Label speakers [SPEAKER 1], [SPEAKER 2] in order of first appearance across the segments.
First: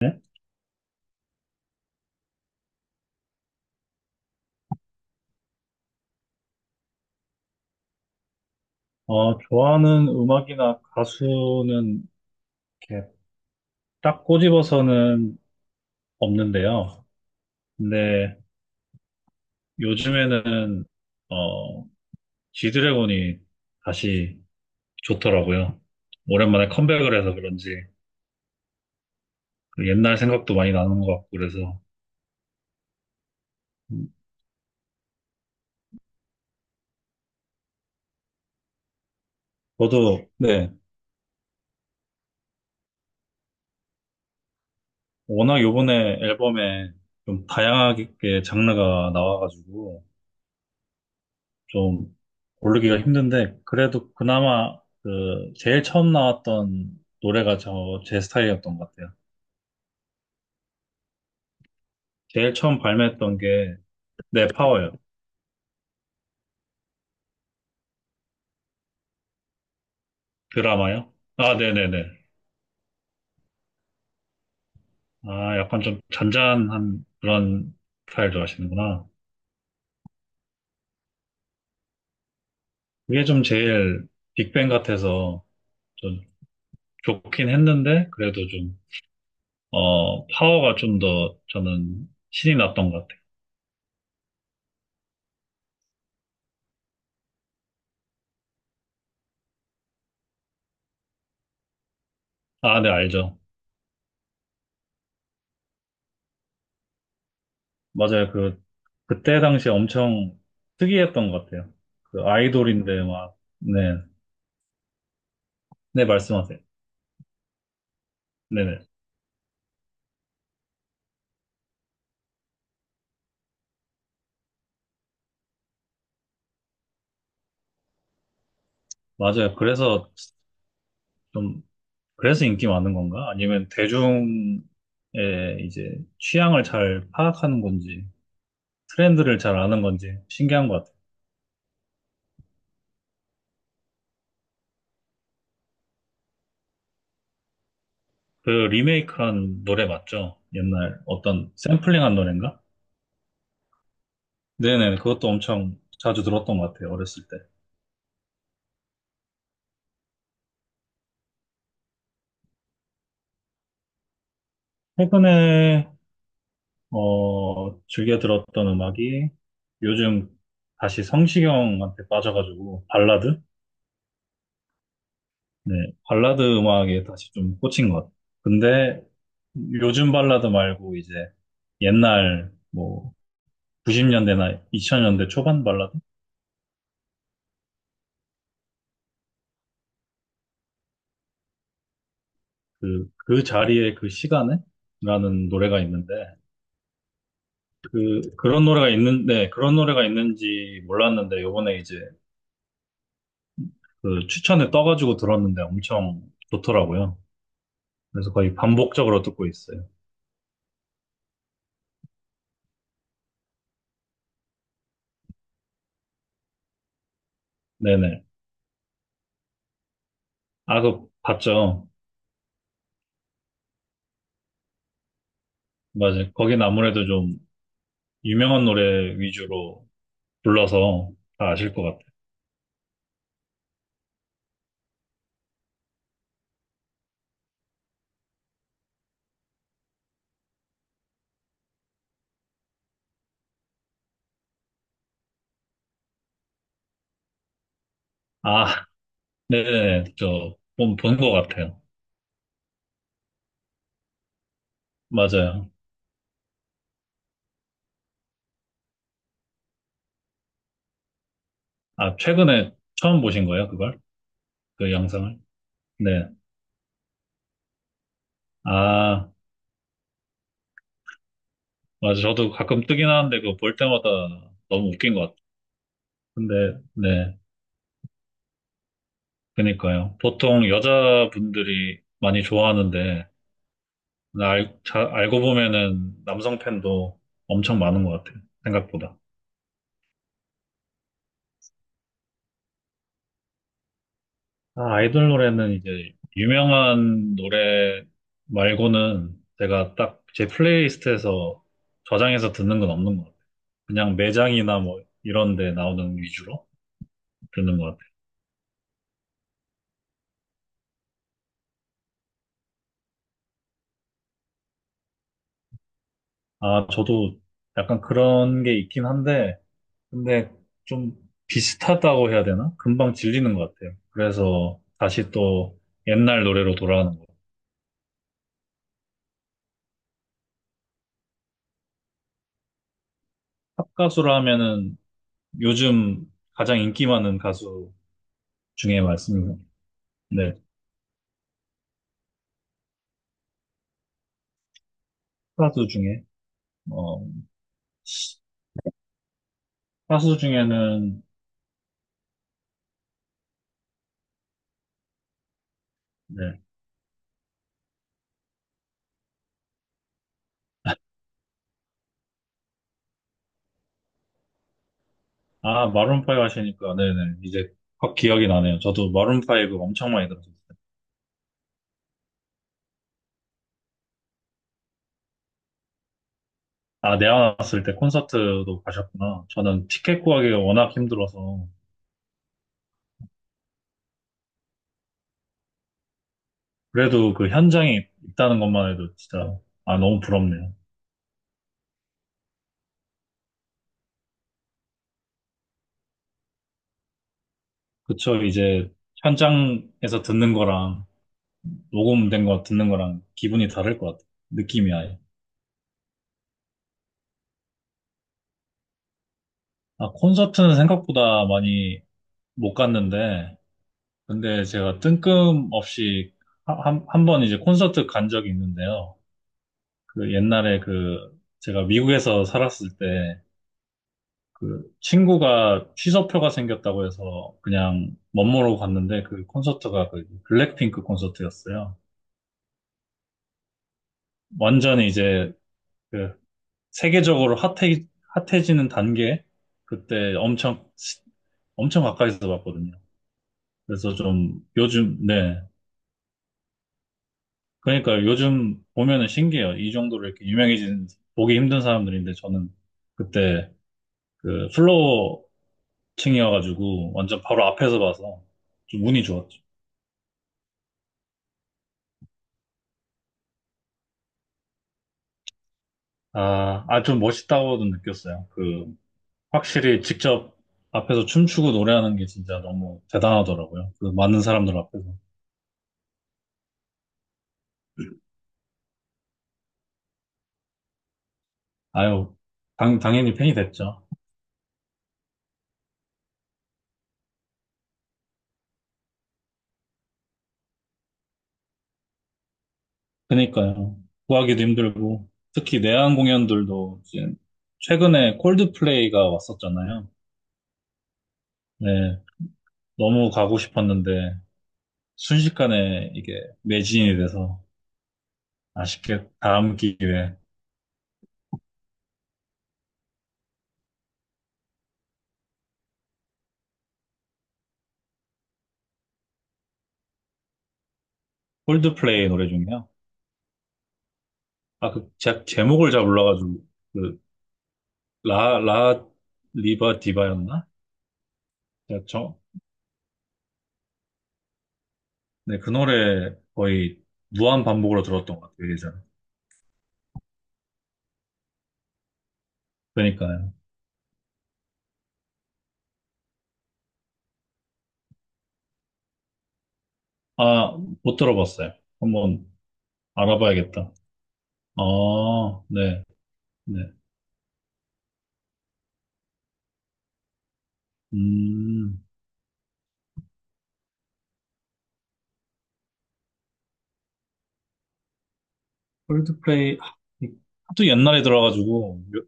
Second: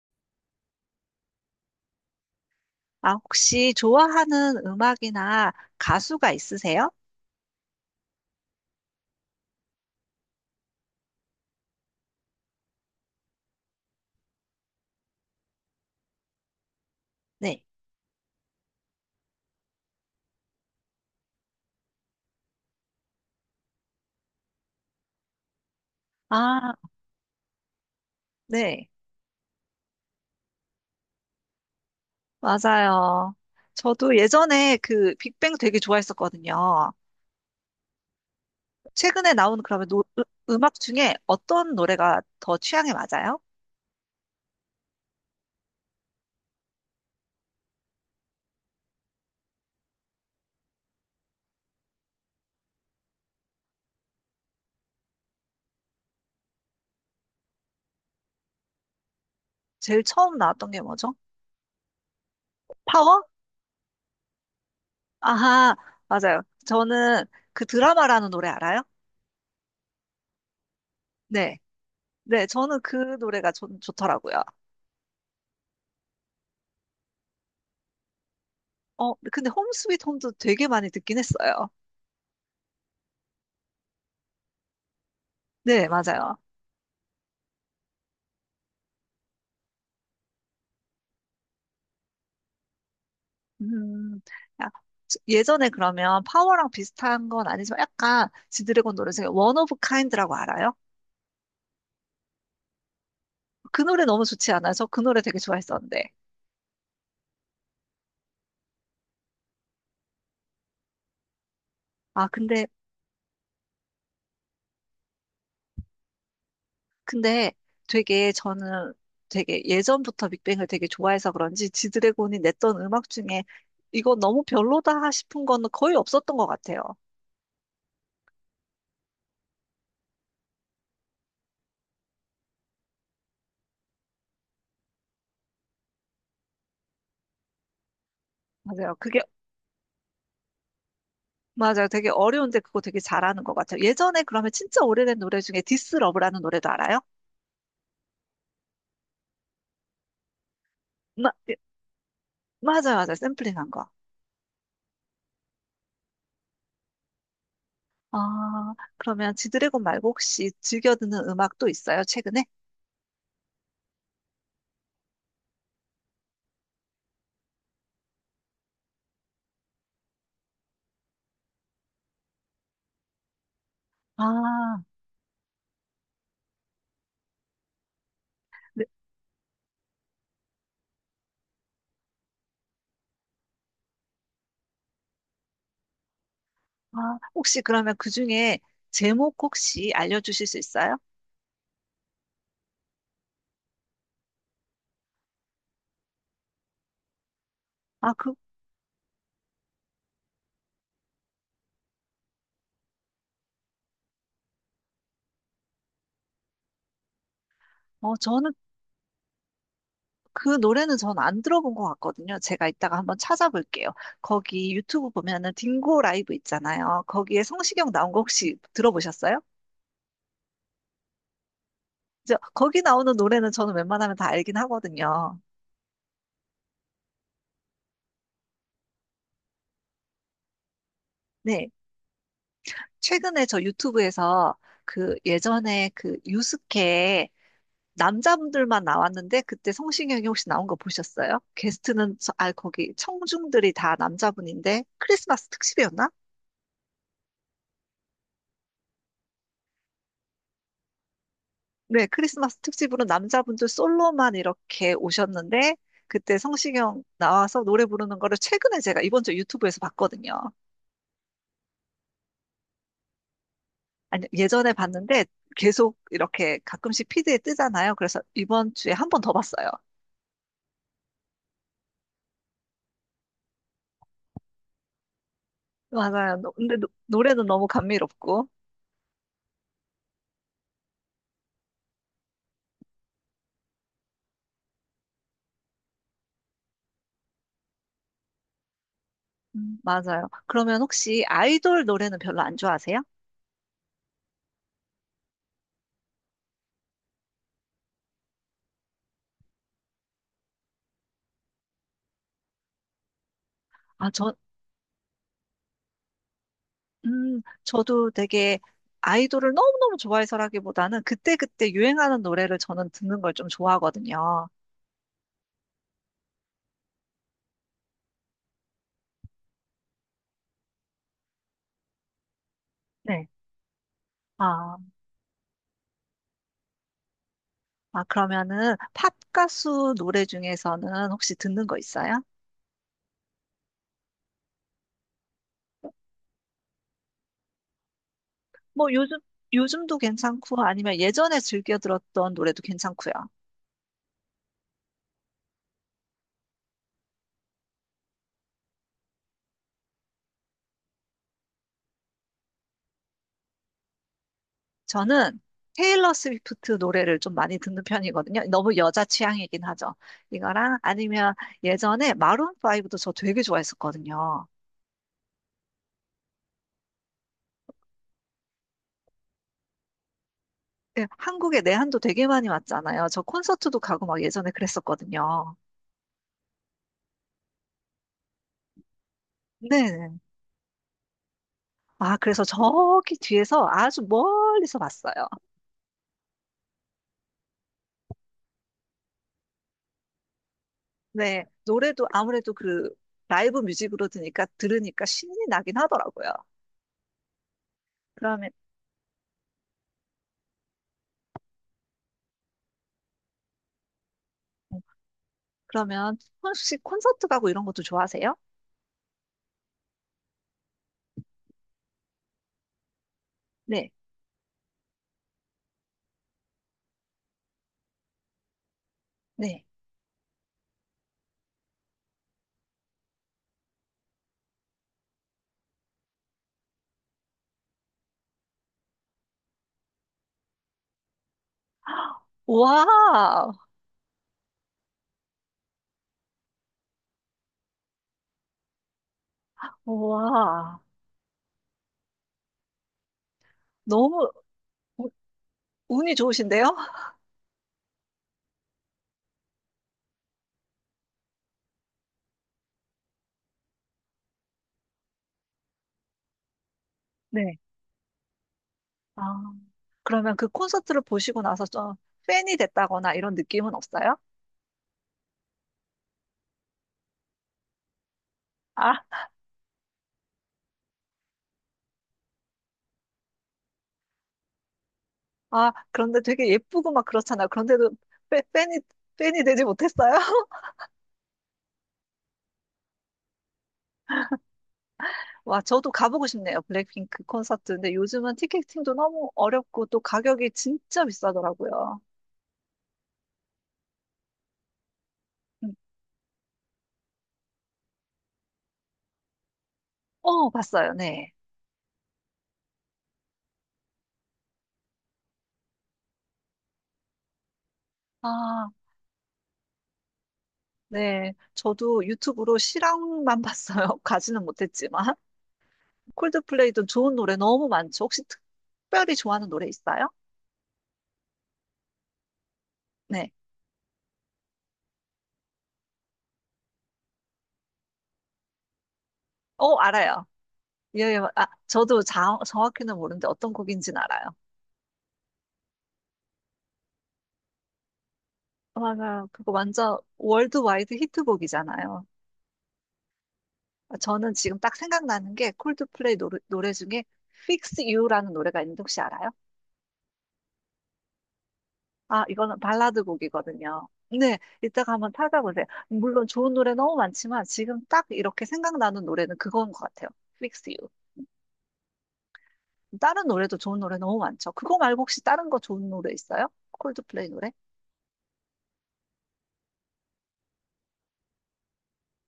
[SPEAKER 1] 네?
[SPEAKER 2] 아, 혹시 좋아하는 음악이나 가수가 있으세요?
[SPEAKER 1] 좋아하는 음악이나 가수는 이렇게 딱 꼬집어서는 없는데요.
[SPEAKER 2] 네.
[SPEAKER 1] 근데 요즘에는, 어, 지드래곤이 다시 좋더라고요. 오랜만에
[SPEAKER 2] 아,
[SPEAKER 1] 컴백을 해서 그런지
[SPEAKER 2] 네.
[SPEAKER 1] 그 옛날 생각도 많이 나는 것 같고 그래서.
[SPEAKER 2] 맞아요.
[SPEAKER 1] 음,
[SPEAKER 2] 저도 예전에 그 빅뱅 되게 좋아했었거든요. 최근에 나온 그러면
[SPEAKER 1] 저도, 네,
[SPEAKER 2] 음악 중에 어떤 노래가 더 취향에 맞아요?
[SPEAKER 1] 워낙 요번에 앨범에 좀 다양하게 장르가 나와가지고 좀 고르기가 힘든데 그래도 그나마 그 제일 처음 나왔던 노래가 저 제 스타일이었던 것 같아요.
[SPEAKER 2] 제일 처음 나왔던 게 뭐죠?
[SPEAKER 1] 제일 처음
[SPEAKER 2] 파워?
[SPEAKER 1] 발매했던 게 네, 파워요.
[SPEAKER 2] 아하, 맞아요. 저는 그 드라마라는 노래 알아요?
[SPEAKER 1] 드라마요? 아,
[SPEAKER 2] 네.
[SPEAKER 1] 네네네.
[SPEAKER 2] 네, 저는 그 노래가 좋더라고요.
[SPEAKER 1] 아, 약간 좀 잔잔한 그런 스타일 좋아하시는구나.
[SPEAKER 2] 어, 근데 홈 스윗 홈도 되게 많이 듣긴 했어요.
[SPEAKER 1] 그게 좀 제일 빅뱅 같아서
[SPEAKER 2] 네,
[SPEAKER 1] 좀
[SPEAKER 2] 맞아요.
[SPEAKER 1] 좋긴 했는데 그래도 좀 파워가 좀 더 저는 신이 났던 것 같아요.
[SPEAKER 2] 음, 야, 예전에 그러면 파워랑 비슷한 건 아니지만 약간 지드래곤 노래 중에 원 오브 카인드라고 알아요?
[SPEAKER 1] 아, 네, 알죠.
[SPEAKER 2] 그 노래 너무 좋지 않아요? 저 그 노래 되게 좋아했었는데.
[SPEAKER 1] 맞아요. 그때 당시 엄청 특이했던 것 같아요. 그
[SPEAKER 2] 아, 근데,
[SPEAKER 1] 아이돌인데 막, 네. 네, 말씀하세요.
[SPEAKER 2] 근데 되게
[SPEAKER 1] 네네.
[SPEAKER 2] 저는 되게 예전부터 빅뱅을 되게 좋아해서 그런지 지드래곤이 냈던 음악 중에 이거 너무 별로다 싶은 건 거의 없었던 것 같아요.
[SPEAKER 1] 맞아요. 좀, 그래서 인기 많은 건가? 아니면 대중의 이제 취향을 잘 파악하는 건지,
[SPEAKER 2] 맞아요. 그게,
[SPEAKER 1] 트렌드를 잘 아는 건지 신기한 것 같아요.
[SPEAKER 2] 맞아요. 되게 어려운데 그거 되게 잘하는 것 같아요. 예전에 그러면 진짜 오래된 노래 중에 디스 러브라는 노래도 알아요?
[SPEAKER 1] 그 리메이크한 노래 맞죠? 옛날 어떤
[SPEAKER 2] 예,
[SPEAKER 1] 샘플링한 노래인가?
[SPEAKER 2] 맞아요, 맞아요. 샘플링한 거.
[SPEAKER 1] 네네. 그것도 엄청 자주 들었던 것 같아요. 어렸을 때.
[SPEAKER 2] 아, 그러면 지드래곤 말고 혹시 즐겨 듣는 음악 또 있어요, 최근에?
[SPEAKER 1] 최근에 즐겨 들었던 음악이 요즘 다시 성시경한테 빠져가지고 발라드?
[SPEAKER 2] 아,
[SPEAKER 1] 네, 발라드 음악에 다시 좀 꽂힌 것 같아요.
[SPEAKER 2] 네.
[SPEAKER 1] 근데 요즘 발라드 말고 이제 옛날 뭐 90년대나 2000년대 초반 발라드?
[SPEAKER 2] 아, 혹시 그러면 그 중에 제목 혹시 알려주실 수 있어요?
[SPEAKER 1] 그 자리에 그 시간에? 라는 노래가 있는데
[SPEAKER 2] 아, 그,
[SPEAKER 1] 그런 노래가 있는지 몰랐는데 요번에 이제 그 추천에 떠가지고 들었는데 엄청 좋더라고요. 그래서
[SPEAKER 2] 저는
[SPEAKER 1] 거의 반복적으로 듣고 있어요.
[SPEAKER 2] 그 노래는 전 안 들어본 것 같거든요. 제가 이따가 한번 찾아볼게요. 거기 유튜브 보면은 딩고 라이브 있잖아요. 거기에 성시경 나온 거
[SPEAKER 1] 네네.
[SPEAKER 2] 혹시 들어보셨어요?
[SPEAKER 1] 아, 그, 봤죠?
[SPEAKER 2] 저, 거기 나오는 노래는 저는 웬만하면 다 알긴 하거든요.
[SPEAKER 1] 맞아요. 거긴 아무래도 좀 유명한 노래 위주로 불러서 다
[SPEAKER 2] 네.
[SPEAKER 1] 아실 것 같아요.
[SPEAKER 2] 최근에 저 유튜브에서 그 예전에 그 유스케 남자분들만 나왔는데 그때 성시경이 혹시 나온 거 보셨어요? 게스트는 아 거기 청중들이 다 남자분인데 크리스마스 특집이었나?
[SPEAKER 1] 아, 네네. 저, 본것 같아요.
[SPEAKER 2] 네, 크리스마스 특집으로 남자분들 솔로만 이렇게
[SPEAKER 1] 맞아요.
[SPEAKER 2] 오셨는데 그때 성시경 나와서 노래 부르는 거를 최근에 제가 이번 주 유튜브에서 봤거든요.
[SPEAKER 1] 아, 최근에 처음 보신 거예요, 그걸?
[SPEAKER 2] 아니 예전에
[SPEAKER 1] 그
[SPEAKER 2] 봤는데
[SPEAKER 1] 영상을?
[SPEAKER 2] 계속
[SPEAKER 1] 네.
[SPEAKER 2] 이렇게 가끔씩 피드에 뜨잖아요. 그래서 이번 주에 한 번
[SPEAKER 1] 아,
[SPEAKER 2] 더 봤어요.
[SPEAKER 1] 맞아. 저도 가끔 뜨긴 하는데 그거 볼 때마다 너무 웃긴 것 같아요.
[SPEAKER 2] 맞아요. 노-
[SPEAKER 1] 근데,
[SPEAKER 2] 근데 노-
[SPEAKER 1] 네.
[SPEAKER 2] 노래는 너무 감미롭고.
[SPEAKER 1] 그니까요. 보통 여자분들이 많이 좋아하는데, 근데 알고 보면은 남성 팬도 엄청 많은 것 같아요. 생각보다.
[SPEAKER 2] 맞아요. 그러면 혹시 아이돌 노래는 별로 안 좋아하세요?
[SPEAKER 1] 아, 아이돌 노래는 이제 유명한 노래 말고는 제가 딱 제 플레이리스트에서 저장해서 듣는 건 없는 것 같아요.
[SPEAKER 2] 아,
[SPEAKER 1] 그냥
[SPEAKER 2] 저,
[SPEAKER 1] 매장이나 뭐 이런 데 나오는 위주로 듣는 것 같아요.
[SPEAKER 2] 저도 되게 아이돌을 너무너무 좋아해서라기보다는 그때그때 유행하는 노래를 저는 듣는 걸 좀 좋아하거든요.
[SPEAKER 1] 아, 저도 약간 그런 게 있긴 한데, 근데 좀 비슷하다고 해야 되나? 금방
[SPEAKER 2] 네.
[SPEAKER 1] 질리는 것 같아요.
[SPEAKER 2] 아,
[SPEAKER 1] 그래서 다시 또 옛날 노래로 돌아가는 것 같아요.
[SPEAKER 2] 아, 그러면은 팝 가수 노래 중에서는 혹시 듣는 거 있어요?
[SPEAKER 1] 팝 가수라 하면은 요즘 가장 인기 많은 가수
[SPEAKER 2] 뭐
[SPEAKER 1] 중에 말씀이고,
[SPEAKER 2] 요즘도
[SPEAKER 1] 네,
[SPEAKER 2] 괜찮고 아니면 예전에 즐겨 들었던 노래도 괜찮고요.
[SPEAKER 1] 가수 중에, 어, 가수 중에는,
[SPEAKER 2] 저는 테일러
[SPEAKER 1] 네,
[SPEAKER 2] 스위프트 노래를 좀 많이 듣는 편이거든요. 너무 여자 취향이긴 하죠. 이거랑 아니면 예전에 마룬5도 저 되게 좋아했었거든요.
[SPEAKER 1] 아, 마룬파이브 하시니까, 네네, 이제 확 기억이 나네요. 저도 마룬파이브 엄청 많이 들었어요.
[SPEAKER 2] 네, 한국에 내한도 되게 많이 왔잖아요. 저 콘서트도 가고 막 예전에 그랬었거든요.
[SPEAKER 1] 아, 내가 왔을 때 콘서트도 가셨구나. 저는
[SPEAKER 2] 네.
[SPEAKER 1] 티켓 구하기가 워낙 힘들어서,
[SPEAKER 2] 아, 그래서 저기 뒤에서 아주 멀리서 봤어요.
[SPEAKER 1] 그래도 그 현장에 있다는 것만 해도 진짜, 아, 너무 부럽네요.
[SPEAKER 2] 네. 노래도 아무래도 그 라이브 뮤직으로 드니까 들으니까 신이 나긴 하더라고요.
[SPEAKER 1] 그쵸,
[SPEAKER 2] 그러면
[SPEAKER 1] 이제 현장에서 듣는 거랑, 녹음된 거 듣는 거랑 기분이 다를 것 같아요.
[SPEAKER 2] 음,
[SPEAKER 1] 느낌이 아예.
[SPEAKER 2] 그러면 혹시 콘서트 가고 이런 것도 좋아하세요?
[SPEAKER 1] 아, 콘서트는 생각보다 많이 못 갔는데,
[SPEAKER 2] 네.
[SPEAKER 1] 근데 제가 뜬금없이 한 번 이제 콘서트 간 적이 있는데요.
[SPEAKER 2] 네.
[SPEAKER 1] 그 옛날에 그 제가 미국에서 살았을 때 그 친구가 취소표가 생겼다고 해서 그냥 멋모르고 갔는데 그 콘서트가 그 블랙핑크 콘서트였어요.
[SPEAKER 2] 와.
[SPEAKER 1] 완전히 이제 그 세계적으로 핫해지는 단계 그때
[SPEAKER 2] 와.
[SPEAKER 1] 엄청 엄청 가까이서 봤거든요. 그래서
[SPEAKER 2] 너무
[SPEAKER 1] 좀
[SPEAKER 2] 운-
[SPEAKER 1] 요즘, 네.
[SPEAKER 2] 운이 좋으신데요?
[SPEAKER 1] 그러니까 요즘 보면은 신기해요. 이 정도로 이렇게 유명해진, 보기 힘든 사람들인데 저는 그때 그 플로어 층이어가지고 완전
[SPEAKER 2] 네.
[SPEAKER 1] 바로 앞에서 봐서 좀
[SPEAKER 2] 아,
[SPEAKER 1] 운이 좋았죠.
[SPEAKER 2] 그러면 그 콘서트를 보시고 나서 좀 팬이 됐다거나 이런 느낌은 없어요?
[SPEAKER 1] 아, 아, 좀 멋있다고도 느꼈어요. 그,
[SPEAKER 2] 아,
[SPEAKER 1] 확실히 직접 앞에서 춤추고 노래하는 게 진짜 너무 대단하더라고요. 그 많은 사람들 앞에서.
[SPEAKER 2] 아, 그런데 되게 예쁘고 막 그렇잖아. 그런데도 팬, 팬이, 팬이 되지 못했어요?
[SPEAKER 1] 아유, 당연히 팬이 됐죠.
[SPEAKER 2] 와, 저도 가보고 싶네요. 블랙핑크 콘서트. 근데 요즘은 티켓팅도 너무 어렵고 또 가격이 진짜 비싸더라고요.
[SPEAKER 1] 그니까요. 구하기도 힘들고,
[SPEAKER 2] 음.
[SPEAKER 1] 특히 내한 공연들도 이제 최근에 콜드플레이가 왔었잖아요.
[SPEAKER 2] 어, 봤어요. 네.
[SPEAKER 1] 네, 너무 가고 싶었는데 순식간에 이게 매진이 돼서
[SPEAKER 2] 아,
[SPEAKER 1] 아쉽게 다음 기회에
[SPEAKER 2] 네. 저도 유튜브로 실황만 봤어요. 가지는 못했지만. 콜드플레이도 좋은 노래 너무 많죠. 혹시 특별히 좋아하는 노래 있어요?
[SPEAKER 1] 콜드플레이 노래 중에요.
[SPEAKER 2] 네.
[SPEAKER 1] 아, 그 제목을 잘 몰라가지고 그 라, 라
[SPEAKER 2] 어,
[SPEAKER 1] 리바
[SPEAKER 2] 알아요.
[SPEAKER 1] 디바였나?
[SPEAKER 2] 예, 예. 아, 저도
[SPEAKER 1] 제가 저,
[SPEAKER 2] 정확히는 모르는데 어떤 곡인지는 알아요.
[SPEAKER 1] 네, 그 노래 거의 무한 반복으로 들었던 것 같아요, 예전에.
[SPEAKER 2] 맞아요. 그거 완전 월드와이드 히트곡이잖아요.
[SPEAKER 1] 그러니까요.
[SPEAKER 2] 저는 지금 딱 생각나는 게 콜드플레이 노래 중에 Fix You라는 노래가 있는데 혹시 알아요?
[SPEAKER 1] 아, 못 들어봤어요.
[SPEAKER 2] 아,
[SPEAKER 1] 한번
[SPEAKER 2] 이거는 발라드 곡이거든요.
[SPEAKER 1] 알아봐야겠다.
[SPEAKER 2] 네, 이따가 한번
[SPEAKER 1] 아,
[SPEAKER 2] 찾아보세요.
[SPEAKER 1] 네,
[SPEAKER 2] 물론 좋은 노래
[SPEAKER 1] 네.
[SPEAKER 2] 너무 많지만 지금 딱 이렇게 생각나는 노래는 그건 것 같아요. Fix You.
[SPEAKER 1] 음,
[SPEAKER 2] 다른 노래도 좋은 노래 너무 많죠. 그거 말고 혹시 다른 거 좋은 노래 있어요? 콜드플레이 노래?
[SPEAKER 1] 콜드플레이. 하, 이- 하도 옛날에 들어가지고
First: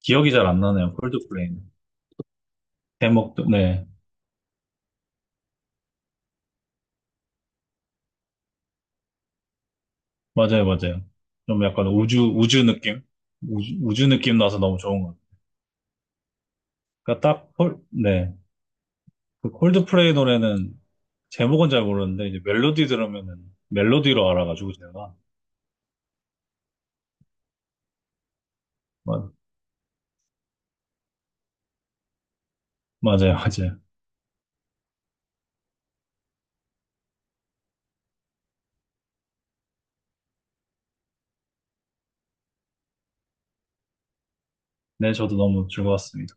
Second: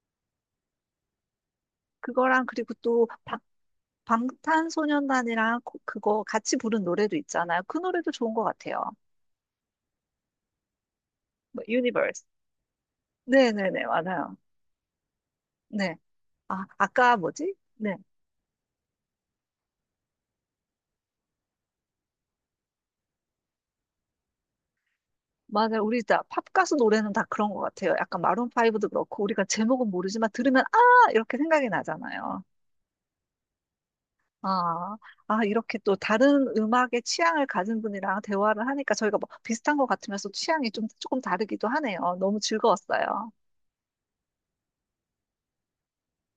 [SPEAKER 1] 기억이 잘 안 나네요. 콜드플레이는.
[SPEAKER 2] 그거랑 그리고 또
[SPEAKER 1] 제목도, 네.
[SPEAKER 2] 방탄소년단이랑 그거 같이 부른 노래도 있잖아요. 그 노래도 좋은 것 같아요.
[SPEAKER 1] 맞아요, 맞아요. 좀
[SPEAKER 2] 뭐,
[SPEAKER 1] 약간 우주,
[SPEAKER 2] 유니버스.
[SPEAKER 1] 우주 느낌? 우주,
[SPEAKER 2] 네네네,
[SPEAKER 1] 우주
[SPEAKER 2] 맞아요.
[SPEAKER 1] 느낌 나서 너무 좋은 것 같아요.
[SPEAKER 2] 네. 아, 아까
[SPEAKER 1] 그러니까 딱,
[SPEAKER 2] 뭐지? 네.
[SPEAKER 1] 네. 그 콜드플레이 노래는 제목은 잘 모르는데, 이제 멜로디 들으면은 멜로디로 알아가지고 제가.
[SPEAKER 2] 맞아요. 우리 다 팝가수 노래는 다 그런 것 같아요. 약간 마룬파이브도 그렇고,
[SPEAKER 1] 맞,
[SPEAKER 2] 우리가 제목은 모르지만 들으면, 아! 이렇게 생각이 나잖아요.
[SPEAKER 1] 맞아요, 맞아요.
[SPEAKER 2] 아, 아, 이렇게 또 다른 음악의 취향을 가진 분이랑 대화를 하니까 저희가 뭐 비슷한 것 같으면서 취향이 좀, 조금 다르기도 하네요. 너무 즐거웠어요.
[SPEAKER 1] 네, 저도 너무 즐거웠습니다.